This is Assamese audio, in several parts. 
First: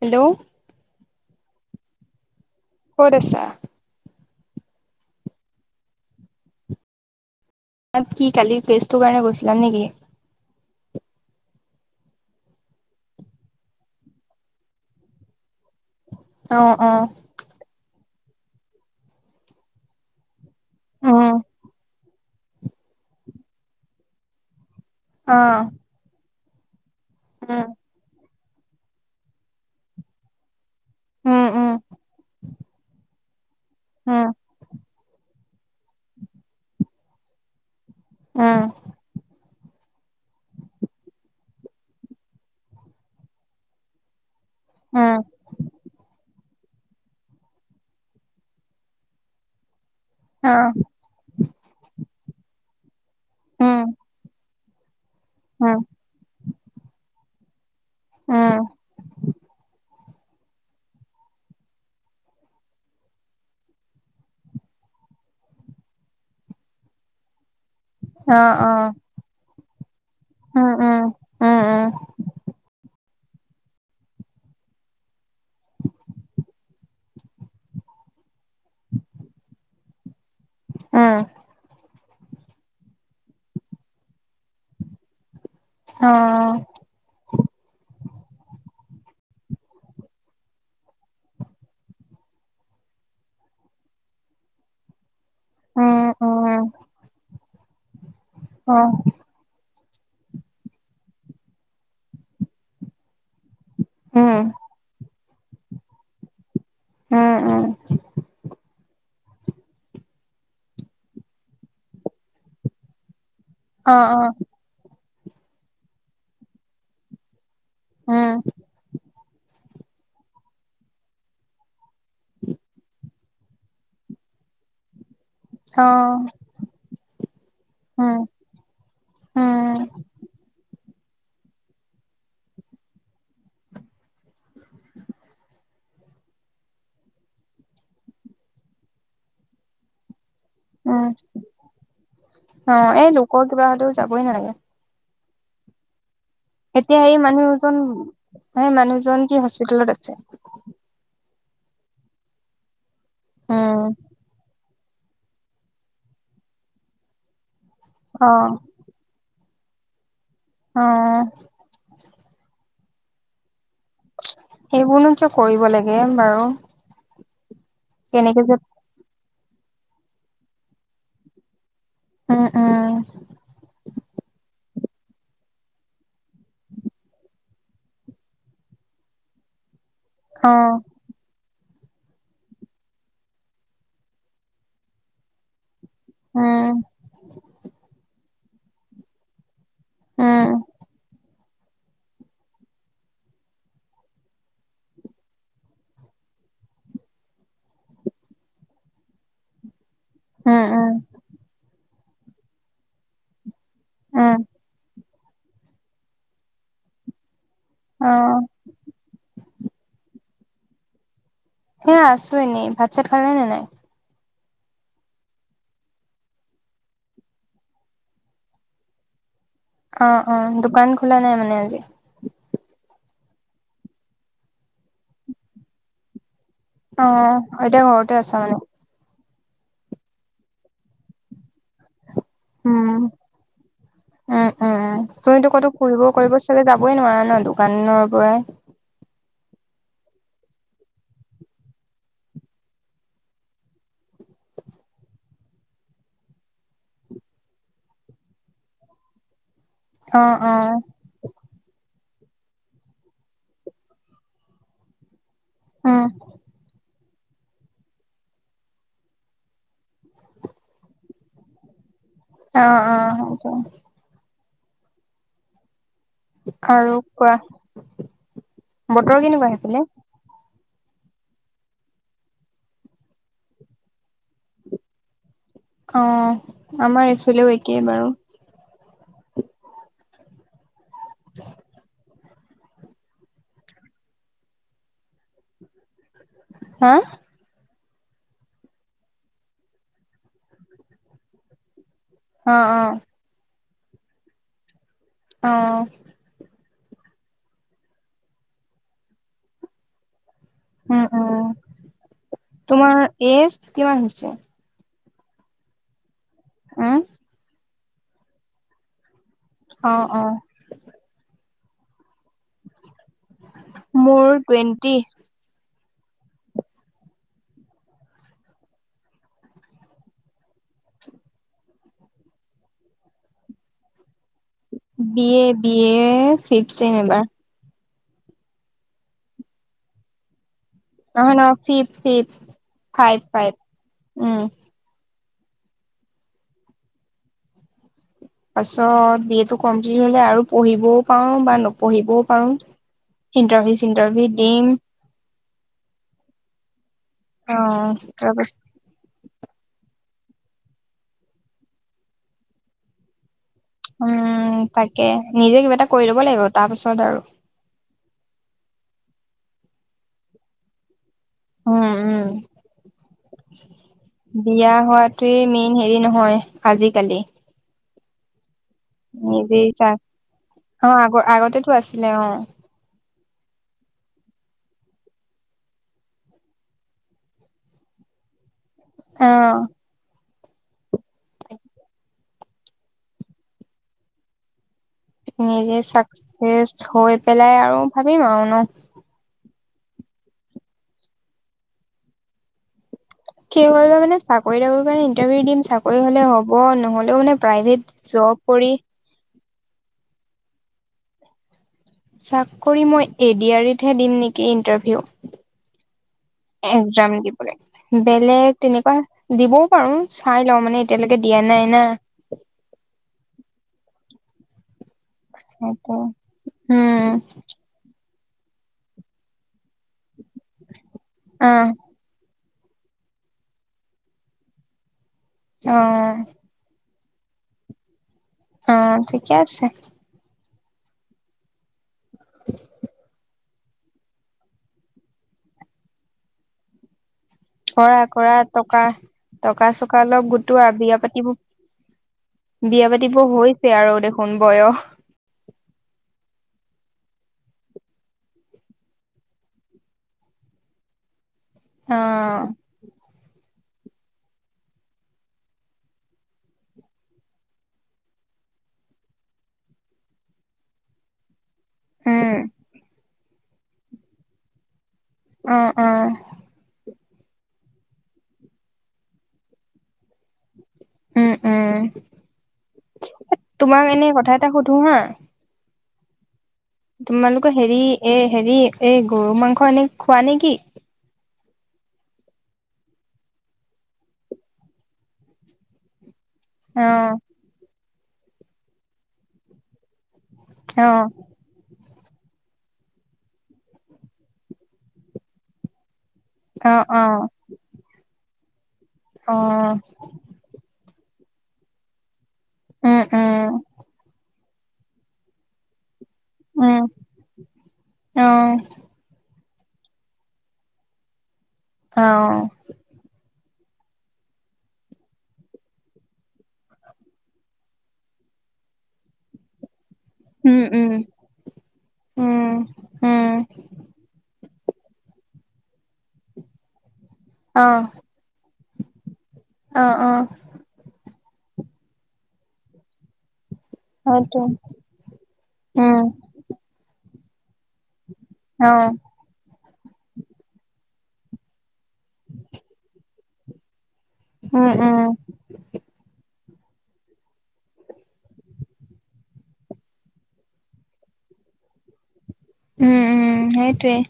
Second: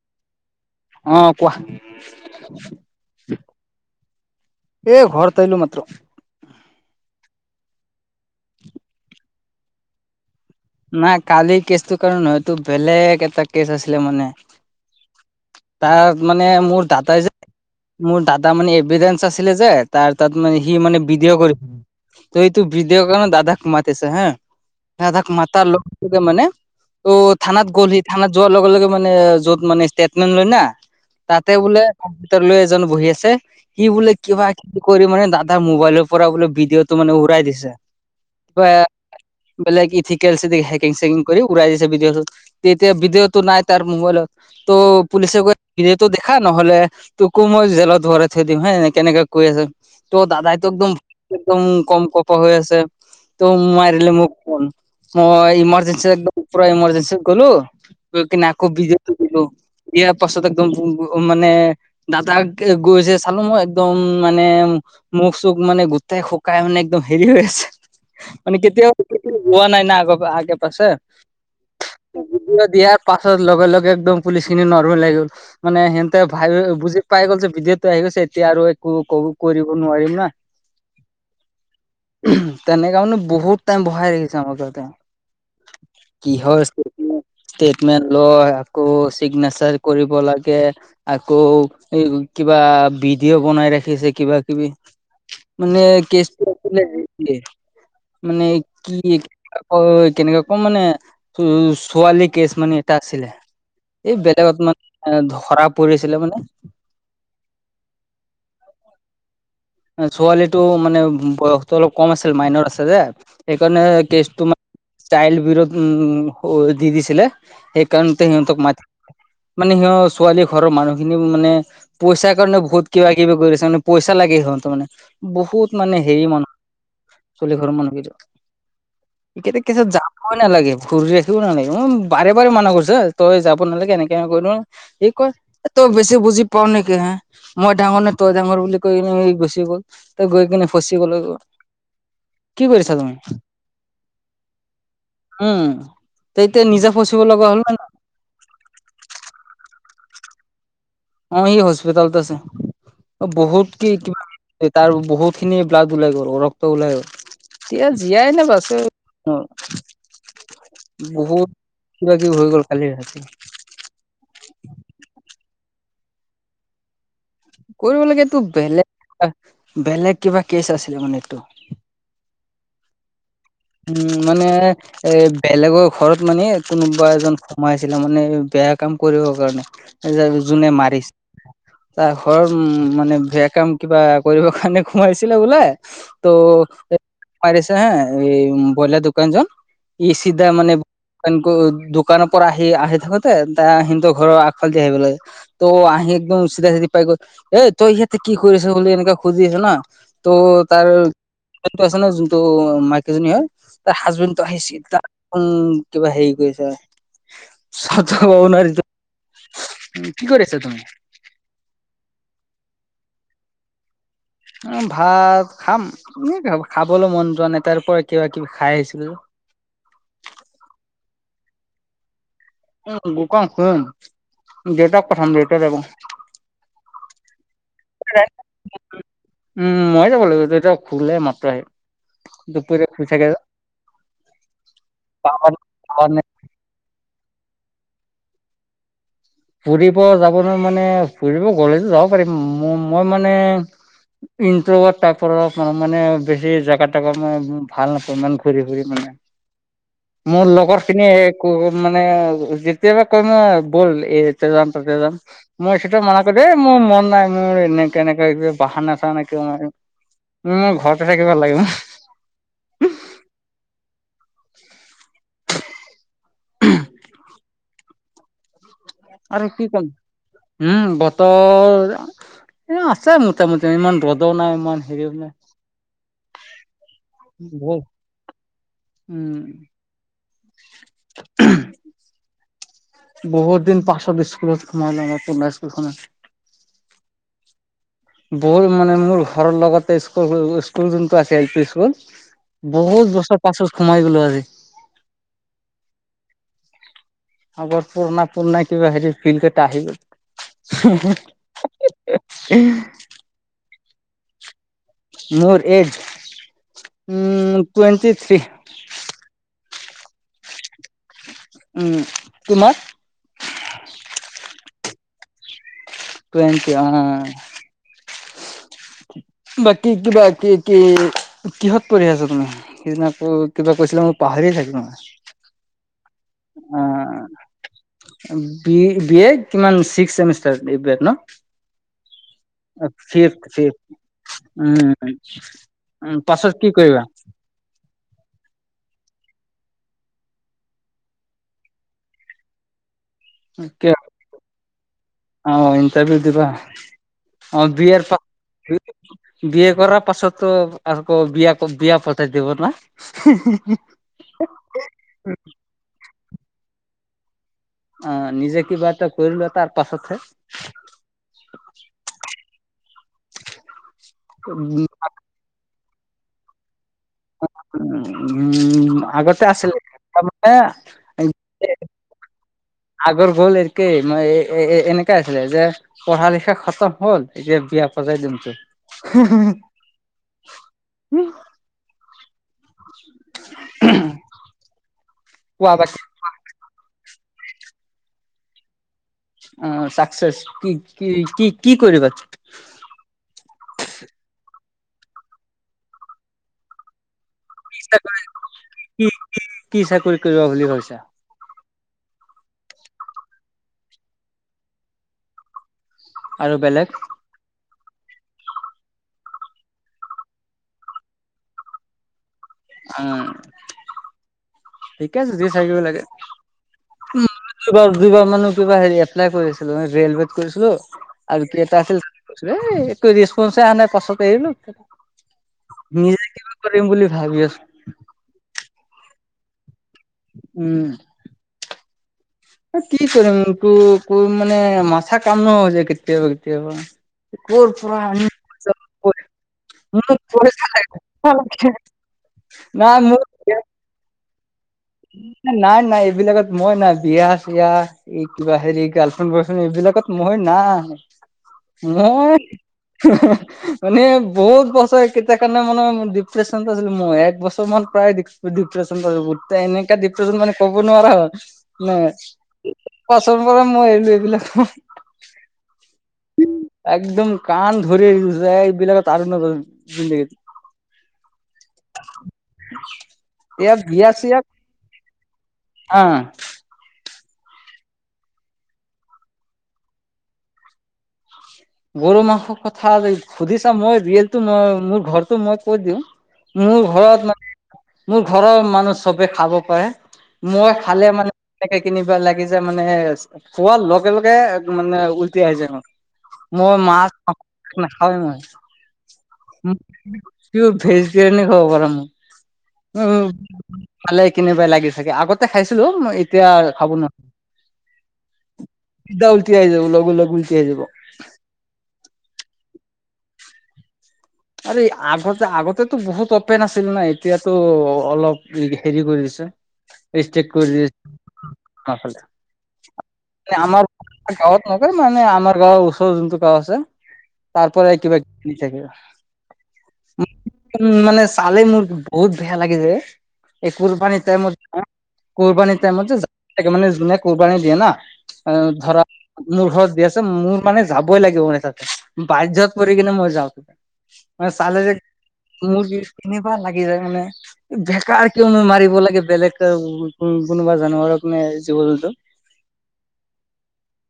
হেল্ল' অ কোৱা? ক'ত আছা? এই ঘৰত আহিলো মাত্ৰ। কি কালি প্ৰেছটোৰ কাৰণে গৈছিলা নেকি? নাই কালিৰ কেচটো কাৰো নহয় সেইটো বেলেগ এটা কেচ আছিলে মানে। তাত মানে অ', মোৰ অ', দাদাই যে মোৰ দাদা মানে এভিদেণ্স আছিলে যে তাৰ তাত মানে সি মানে ভিডিঅ' উম, কৰিছিল ত' এইটো ভিডিঅ' কাৰণে দাদাক মাতিছে হা। দাদাক মাতাৰ অ', লগে লগে মানে ত' উম, থানাত গ'ল সি থানাত যোৱাৰ লগে লগে মানে য'ত মানে ষ্টেটমেন্ট লয় না উম, তাতে উম, বোলে তাৰ ভিতৰলৈ এজন বহি আছে। সি বোলে উম, কিবা কিবি কৰি মানে দাদাৰ মোবাইলৰ পৰা বোলে ভিডিঅ'টো মানে উৰাই দিছে। উম। বা বেলেগ কি ঠিক হেকিং চেকিং কৰি উৰাই দিছে ভিডিঅ' টো, তেতিয়া ভিডিঅ' টো নাই তাৰ মোবাইলত ত' উম, পুলিচে কৈছে ভিডিঅ' টো দেখা নহ'লে তোকো মই জেলত ভৰাই থৈ দিম হয় এনেকে এনেকে কৈ আছে ত' দাদাইটো অ', একদম একদম কম কপ হৈ আছে ত' উম, মাৰিলে মোক ফোন মই উম, ইমাৰজেঞ্চি একদম পোৰা ইমাৰজেঞ্চিত গ'লো গৈ কিনে উম, আকৌ ভিডিঅ'টো দিলোঁ। ইয়াৰ পাছত একদম মানে দাদাক এ গৈছে চালো মই একদম মানে মুখ চুখ মানে গোটাই শুকাই মানে একদম হেৰী হৈ আছে। অ', মানে অ', কেতিয়াও হোৱা নাই না আগ আগে উম, পাছে। উম, উম উম। ভিডিঅ' দিয়াৰ পাছত লগে লগে একদম পুলিচখিনি নৰ্মেল আহি গ'ল। মানে সিহঁতে ভাবি বুজি পাই গ'ল যে ভিডিঅ'টো আহি গৈছে এতিয়া আৰু একো ক কৰিব নোৱাৰিম না। উম। উমহ তেনেকা মানে বহুত টাইম বহাই ৰাখিছে আমাক তাতে। অ', কিহৰ ষ্টেটমেন্ট লয় আকৌ চিগনেচাৰ কৰিব লাগে। আকৌ এই কিবা ভিডিঅ' বনাই ৰাখিছে কিবা কিবি। মানে উম, কেচটো উম, আচলতে হেৰী মানে অ', কি আকৌ কেনেকে কম মানে ছো ছোৱালী কেচ মানে এটা আছিলে। এই উম, বেলেগত মানে ধৰা পৰিছিলে মানে উম' উম' ছোৱালীটো মানে বয়সটো অলপ কম আছিল, মাইনৰ আছে যে সেইকাৰণে অ', অ', কেচটো মানে চাইল্ড বিৰোধ উম' দি দিছিলে, সেইকাৰণতে উম, সিহঁতক মাতি মানে সিহঁ ছোৱালী ঘৰৰ মানুহখিনিও মানে পইচাৰ কাৰণে বহুত কিবা-কিবি কৰি আছে, মানে পইচা লাগে সিহঁতক মানে বহুত অ', মানে হেৰি মানুহ ছোৱালী ঘৰৰ মানুহ কিতো উম, উম' কেতে কেত যাবই নালাগে, ঘূৰি ৰাখিব নালাগে মই বাৰে বাৰে মানা কৰিছ তই যাব নালাগে এনেকে সি কয় এ তই বেছি বুজি পাওঁ নেকি হা মই ডাঙৰ নে তই ডাঙৰ বুলি কৈ কিনে সি গুচি গ'ল, তই গৈ কিনে ফচিব উম, লাগিব। অ' এই লোকৰ কিবা হ'লেও যাবই নালাগে। উম' তেতিয়া নিজে ফচিব লগা হ'ল মান হে মানুহজন কি হস্পিতেলত আছে? অ' সি হস্পিটেলত আছে। বহুত উম, কে কিবা এ তাৰ বহুত খিনি ব্লাড ওলাই গ'ল, ৰক্ত ওলাই গ'ল, এতিয়া জীয়াই অ', নে বাছে? অ' অ বহুত কিবা-কিবি হৈ গ'ল কালি ৰাতি। সেইবোৰনো কিয় কৰিব লাগে বাৰু কৰিব লাগেটো কেনেকে যে বেলেগ বেলেগ কিবা কেচ আছিলে মানে এইটো। উম উম উম মানে এ বেলেগৰ ঘৰত মানে কোনোবা এজন সোমাই আছিলে মানে বেয়া কাম কৰিবৰ কাৰণে। যাক অ যোনে মাৰিছে। তাৰ ঘৰ উম মানে বেয়া কাম কিবা কৰিবৰ কাৰণে সোমাইছিলে বোলে ত উম সোমাই দিছে হা এই বইলাৰ দোকান‌জন [unintelligible] ই চিধা উম মানে তে দোকানৰ পৰা আহি আহি থাকোতে তাৰ সিহঁতৰ ঘৰৰ আগফালে দি আহিব লাগে। ত' আহি একদম চিধা চিধি পাই গ'ল, এ তই ইয়াতে কি কৰি আছ বুলি এনেকে সুধি আছে না। ত' উম উম তাৰটো আছে ন যোনটো মাইকীজনী হয় তাৰ উম হাজবেণ্ডটো আহিছিল, তাৰ উম' কিবা হেৰি কৰিছে হয়। অ [unintelligible] উম' কি কৰি আছা তুমি? সেই আছো এনেই, ভাত চাত খালা নে নাই? অ' ভাত খাম এনে খাবলৈ মন যোৱা নাই তাৰ পৰা কিবা-কিবি খাই আহিছিলোঁ যে। অ' অ' দোকান খোলা নাই মানে আজি। অ' দোকান খুলিম, দেউতাক পঠাম, দেউতা যাব। অ' এতিয়া ঘৰতে আছা মানে। উম' মই যাব লাগিব, দেউতা শুলে এই মাত্ৰ আহি। দুপৰীয়া শুই উম' থাকে যে। উম' উম' তুমিতো কতো ফুৰিব কৰিব চালে যাবই নোৱাৰা ন, দোকানৰ পৰাই। ফুৰিব যাবলৈ মানে ফুৰিব গ'লেতো যাব পাৰিম। মই মানে ইট তাৰপৰা মানে বেছি জেগা তেগা মই ভাল নাপাওঁ ইমান ঘূৰি ফুৰি মানে। অ মোৰ অ লগৰ খিনি কয় মানে যেতিয়াবা কয় ব'ল এ য'তে যাম তাতে যাম, মই উম সেইটো মানা কৰি দিওঁ এ মোৰ মন নাই। মোৰ এনেকে এনেকে কৰি বাহানা চাহানা কিবা মাৰিম, মই ঘৰতে থাকি ভাল লাগে ন। অ' অ' হয়টো। আৰু কোৱা? বতৰ কেনেকুৱা আৰু কি সেইফালে কম? উম বতৰ ইয় আছে মোটামুটি ইমান ৰ'দও নাই ইমান হেৰিও নাই। অ আমাৰ এইফালেও বহুত একেই বাৰু। উম। [inaudible] [inaudible] বহুত দিন পাছত স্কুলত সোমালো মই পুণা স্কুল খনত। হা? বল মানে মোৰ ঘৰৰ লগতে স্কুল স্কুল যোনটো আছে এল পি স্কুল অ অ বহুত বছৰ পাছত সোমাই গলোঁ আজি অ। আগৰ পুৰণা পুৰণা কিবা হেৰি ফিল কেইটা আহি উম, গ'ল। উম, [unintelligible] তোমাৰ এজ কিমান হৈছে? মোৰ এজ উম, উ টুৱেণ্টি থ্ৰী। অ অ। উম, তোমাৰ? মোৰ টুৱেণ্টি। টুৱেন্টি অ। বা কি কিবা কি কি কিহত পঢ়ি আছ তুমি? সিদিনা আকৌ কিবা কৈছিলা মই পাহৰিয়ে থাকিলোঁ মই। B A B A fifth O sem এবাৰ। বি বি এ কিমান ছিক্স ছেমিষ্টাৰ এইবিলাক। নহয় নহয় fifth fifth five fifth five fifth উম। উম উম, পাছত কি কৰিবা? পাছত বি এ টো কমপ্লিট হ'লে আৰু পঢ়িবও পাও বা নপঢ়িবও পাৰো। ইণ্টাৰভিউ কিয় চিন্টাৰভিউ দিম। অ ইন্টাৰভিউ দিবা, অ বি এৰ পা বি এ কৰাৰ পাছতো আৰ ক বিয়াক বিয়া পটাই দিব না। [unintelligible] উম তাকে, নিজেই কিবা এটা কৰি ল'ব লাগিব, তাৰ পিছত আৰু। অ নিজে কিবা এটা কৰি লোৱা তাৰ পাছতহে। উম উম বিয়া হোৱাত টোয়েই মেইন হেৰি নহয় আজিকালি। [unintelligible] নিজেই আছিলে যাক তাৰমানে অ আগ আগতেতো আছিলে অ। আগৰ গ'ল একেই, মই এ এ এনেকাই আছিলে যে পঢ়া লিখা খতম হ'ল, এতিয়া বিয়া পতাই দিম তোক। অ', [unintelligible] [unintelligible] কোৱা নিজেই বাকী চাকচেচ হৈ পেলাই আৰু ভাবিম আও ন। অ চাকচেচ কি, কি কি কি কৰিবা? কি কৰিবা মানে চাকৰি তাকৰি কাৰনে ইণ্টাৰভিউ দিম, চাকৰি হলে হ'ব নহ'লেও মানে প্ৰাইভেট জব কৰি কি, কি কি চাকৰি কৰিবা বুলি ভাবিছা? চাকৰি মই এ ডি আৰ ইত হে দিম নিকি ইন্টাৰভিউ। আৰু বেলেগ একজাম দিবলে বেলেগ তেনেকুৱা দিবও পাৰো, চাই লওঁ। মানে এতিয়ালেকে দিয়া নাই না। উম ঠিকে আছে যি চাই দিব সেইটো লাগে উম দুবাৰ দুইবাৰ মানো কিবা হেৰিত এপ্লাই কৰিছিলো, ৰেলৱেত কৰিছিলো আৰু কি এটা আহ আছিল। এই একো ৰেছপনচে আহা নাই, পাছত এৰিলো। অহ। নিজে কিবা কৰিম বুলি ভাবি আছো। অ, ঠিকেই আছে। উম। কি কৰিম তোক কৰিম মানে মাথা কাম নোহোৱা হৈ যায়, কেতিয়াবা কেতিয়াবা। ক'ৰ পৰা কৰা আনিম কৰা, টকা টকা চকা মোক অলপ পইচা গোটোৱা বিয়া পাতিব, লাগে বিয়া নাই পাতিব মোক হৈ ছে আৰু দেখোন বয়স। নাই নাই এইবিলাকত মই নাই, বিয়া ছিয়া এই কিবা হেৰি গাৰ্লফ্ৰেণ্ড বয়ৰ্ফ্ৰেণ্ড এইবিলাকত মই নাই। অ মই, হেহ হেহ। মানে বহুত বছৰ কেইটা কাৰণে মানে ডিপ্ৰেশচন আছিলো মই, এক বছৰ মান প্ৰায় ডি ডিপ্ৰেশচন পো এনেকা ডিপ্ৰেশচন মানে ক'ব নোৱাৰা হয় নাই। উম পচন্দ পৰা মই এৰিলো এইবিলাক। অ', অ'। একদম কাণ ধৰি যায়, এইবিলাকত আৰু নধৰিম জিন্দেগীত। উম উম, ইয়াক তোমাক এনেই কথা এটা সুধো হা। অহ। তোমালোকৰ হেৰি, এ হেৰি, এই গৰু মাংস এনে খোৱা নেকি? গৰু মাংস কথা সুধিছা, মই ৰীয়েলটো মই মোৰ ঘৰটো মই কৈ দিওঁ। অ মোৰ ঘৰত মান মোৰ ঘৰৰ মানুহ চবে খাব পাৰে মই অ খালে মানে এনেকে কিনিবা লাগি যে মানে খোৱাৰ লগে লগে মানে উলটি আহি যাই মোৰ অ মই অ মাছ মাংস নাখাও মই অ ভেজ তিৱনি খাব পাৰে মোৰ উম খালে কেনেবাই লাগি থাকে আগতে খাইছিলো মই এতিয়া উম খাব নোৱাৰো অ চিধা উলটি আহি যাব লগ লগ উলটি আমি যাব অ আৰে আগতে আগতেতো বহুত অপেন আছিল না, এতিয়াতো অলপ হেৰি হেৰি কৰি দিছে। [inaudible] ষ্টেট কৰিলি উম উম উম আমাৰ গাঁৱত নকয় মানে আমাৰ গাঁৱৰ ওচৰৰ যোনটো গাঁও আছে অ তাৰ পৰাই কিবা ঘুৰি থাকে অ অ উম মানে চালে মোৰ বহুত ভেয়া লাগি যাই এই কুৰবানী সেইটো টাইমত কুৰবানী উম টাইমত যে মানে যোনে কুৰবানী দিয়ে না অ ধৰা [inaudible] মোৰ ঘৰত দি আছে মোৰ মানে যাবই লাগিব মানে তাত [unintelligible] বাধ্যত পৰি কেনে মই যাওঁ। মানে উম চালে যে উম [unintelligible] মোৰ [unintelligible] কেনেকুৱা লাগি যায় মানে বেকাৰ কিয়নো মাৰিব লাগে বেলেগ কোনোবা জানুৱাৰক নে জীৱ-জন্তু [unintelligible] উম-উম! সেইটোৱেই,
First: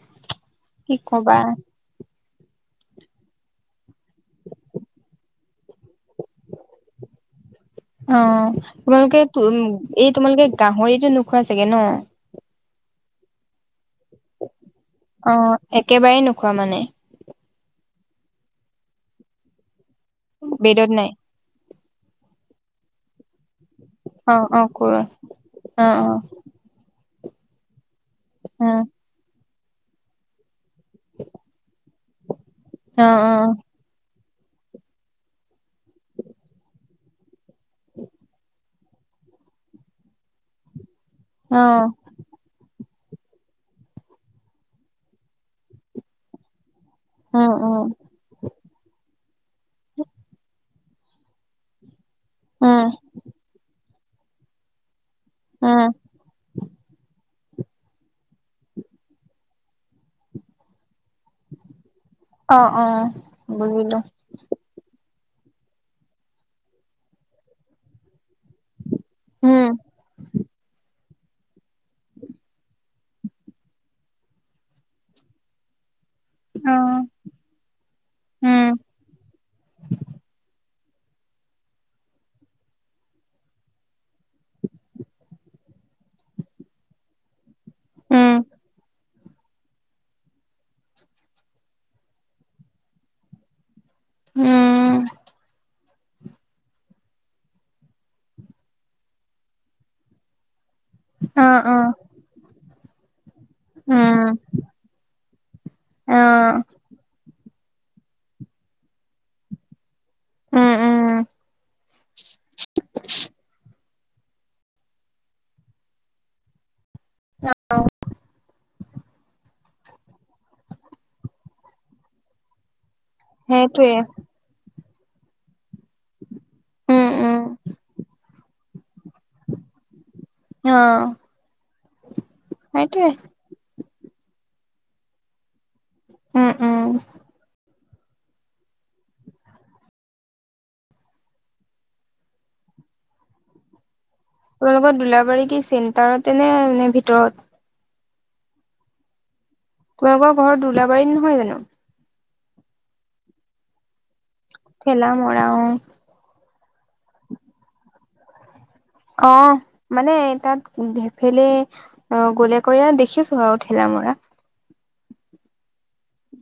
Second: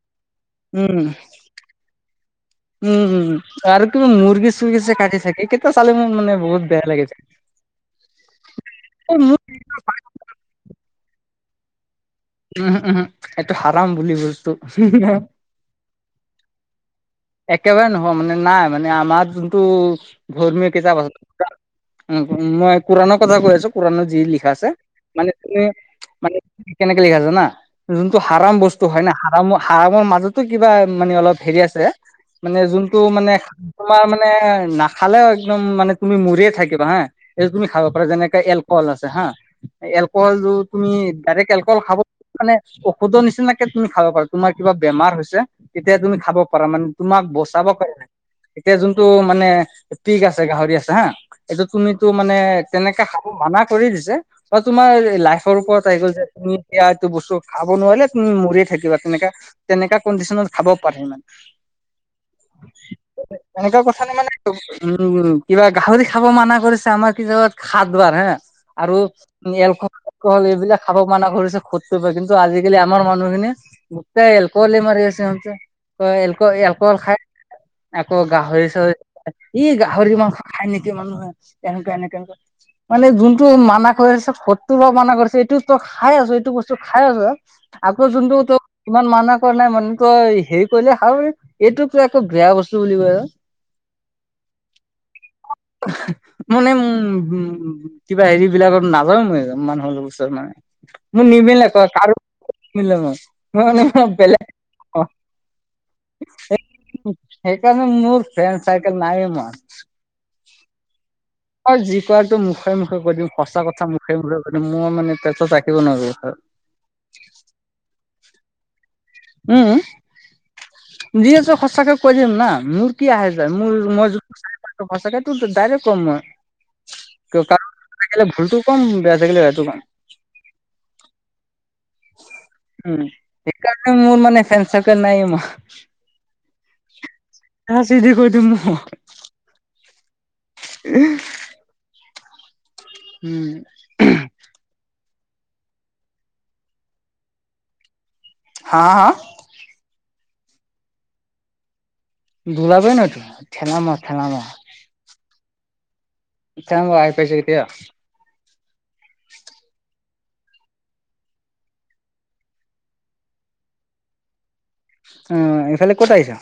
কি কবা। [unintelligible] উম-উম [unintelligible] আৰু কিবা মুৰ্গী-চৰ্গী যে কাটি থাকে তেতিয়া চালে মোৰ মানে বহুত বেয়া লাগে যায়। [unintelligible] অঁ! তোমালোকে মোৰ ত এই তোমালোকে গাহৰিটো নোখোৱা চাগে ন? [unintelligible] উম-উম [unintelligible] এইটো হাৰাম বুলি গৈছো [unintelligible] [unintelligible] অ! একেবাৰেেই নোখোৱা মানে। একেবাৰে নহয় মানে নাই মানে আমাৰ যোনটো ধৰ্মীয় বেদত কিতাপ নাই আছে [unintelligible] [unintelligible] উম মই কুৰানৰ কথা কৈ আছো কুৰানৰত যি অ লিখা অ আছে কৰ মানে তুমি অ অ মানে [unintelligible] কেনেকে লিখা যায় জানা যোনটো হাৰম উ বস্তু হয় না [unintelligible] [unintelligible] হাৰামৰ-হাৰামৰ মাজতো কিবা মানে অলপ হেৰি আছে মানে যোনটো অ মানে তোমাৰ মানে নাখালেও একদম মানে তুমি মৰিয়েই থাকিবা হা, এই তুমি খাব পাৰা যেনেকে এল [unintelligible] এলক'হল আছে হা, এলক'হলটো তুমি ডাইৰেক্ট অ এল অ [unintelligible] মানে ঔষধৰ নিচিনাকে তুমি খাব পাৰা। তোমাৰ কিবা বেমাৰ হৈছে তেতিয়া তুমি খাব পাৰা মানে। [unintelligible] তোমাক উম বচাব উম পাৰে। এতিয়া যোনটো মানে পিক আছে গাহৰি আছে হা। [unintelligible] এইটো তুমিটো মানে উম তেনেকা খাব মানা কৰি দিছে বা তোমাৰ লাইফৰ ওপৰত উম আহি গ'ল যে। [unintelligible] তুমি এয়া এইটো বস্তু খাব নোৱাৰিলে তুমি মৰিয়েই থাকিবা। তেনেকা-তেনেকা কণ্ডিচনত খাব পাৰি মানে। [unintelligible] [unintelligible] অ এনেকুৱা বুজিলো কথা নে মানে [unintelligible] [unintelligible] উম! কিবা গাহৰি খাব মানা কৰিছে আমাৰ কি জত সাত বাৰ হা [unintelligible] আৰু তুমি উম এলক'হল-এলক'হল এইবিলাক খাব মানা কৰিছে [unintelligible] কিন্তু আজিকালি আমাৰ মানুহখিনিয়ে গোটেই এলক'হলেই মাৰি আছে। অ এলক'হল খাই [unintelligible] আকৌ উম গাহৰি-চাহৰি, ই গাহৰি কি মাংস খাই নেকি মানুহে? [unintelligible] এনেকুৱা এনেকে-এনেকে [unintelligible] মানে যোনটো মানা কৰিছে সত্ৰু বা মানা কৰিছে এইটোত [unintelligible] খাই আছোঁ, এইটো বস্তু খাই আছোঁ, আকৌ উম যোনটো ত [unintelligible] ইমান মানা কৰা নাই মানে তই হেৰি কৰিলে ভাল [unintelligible] এইটোকতো আকৌ বেয়া বস্তু বুলি কয় ন? [unintelligible] উম! [unintelligible] মানে উম-উম [unintelligible] কিবা হেৰি বিলাকত নাযায় মই মানুহৰ ওচৰত মানে। [inaudible] মোৰ অ নিমিলিলে [unintelligible] অ ক কাৰো নিমিলে মোৰ। মই মানে মই উম বেলেগ [inaudible] অ [unintelligible] [inaudible] সেইকাৰণে মোৰ ফ্ৰেন্ড চাৰ্কল নাই ইমান। [unintelligible] উম-উম। [unintelligible] মই যি কোৱাটো মুখে-মুখে কৈ দিম, সঁচা কথা মুখে-মুখে কৈ দিম, মই মানে পেটত ৰাখিব নোৱাৰো একো কথা। [unintelligible] নাপাঁও। [unintelligible] উম-উম! [inaudible] যি আছোঁ সঁচাকে কৈ দিম না মোৰ [unintelligible] কি আহে যায়। মোৰ সেইটোৱে মই [unintelligible] সঁচাকেটো ডাইৰেক্ট ক'ম মই। উম উম [unintelligible] ভুলটো কম, বেয়া থাকিলে বেয়াটো কম। অঁ [unintelligible] উম! সেইকাৰণে মোৰ মানে ফেণ্ড চাৰ্কোল নাই মোৰ। [unintelligible] উম-উম [inaudible] [unintelligible] উম'। তোমালোকৰ দুলাবাৰি কি চেণ্টাৰতে নে, নে ভিতৰত? হা, হা? তোমালোকৰ ঘৰ দোলাবাৰীত নহয় জানো? দুলাবাৰী নহয় তোমাৰ, থেলামৰ-থেলামৰা থেলামৰা অ'। [unintelligible] অ', মানে তাত সেফেলে গলে কয় আও, দেখিছোঁ থেলামৰা। অ' এইফালে ক'ত আহিছাঁ?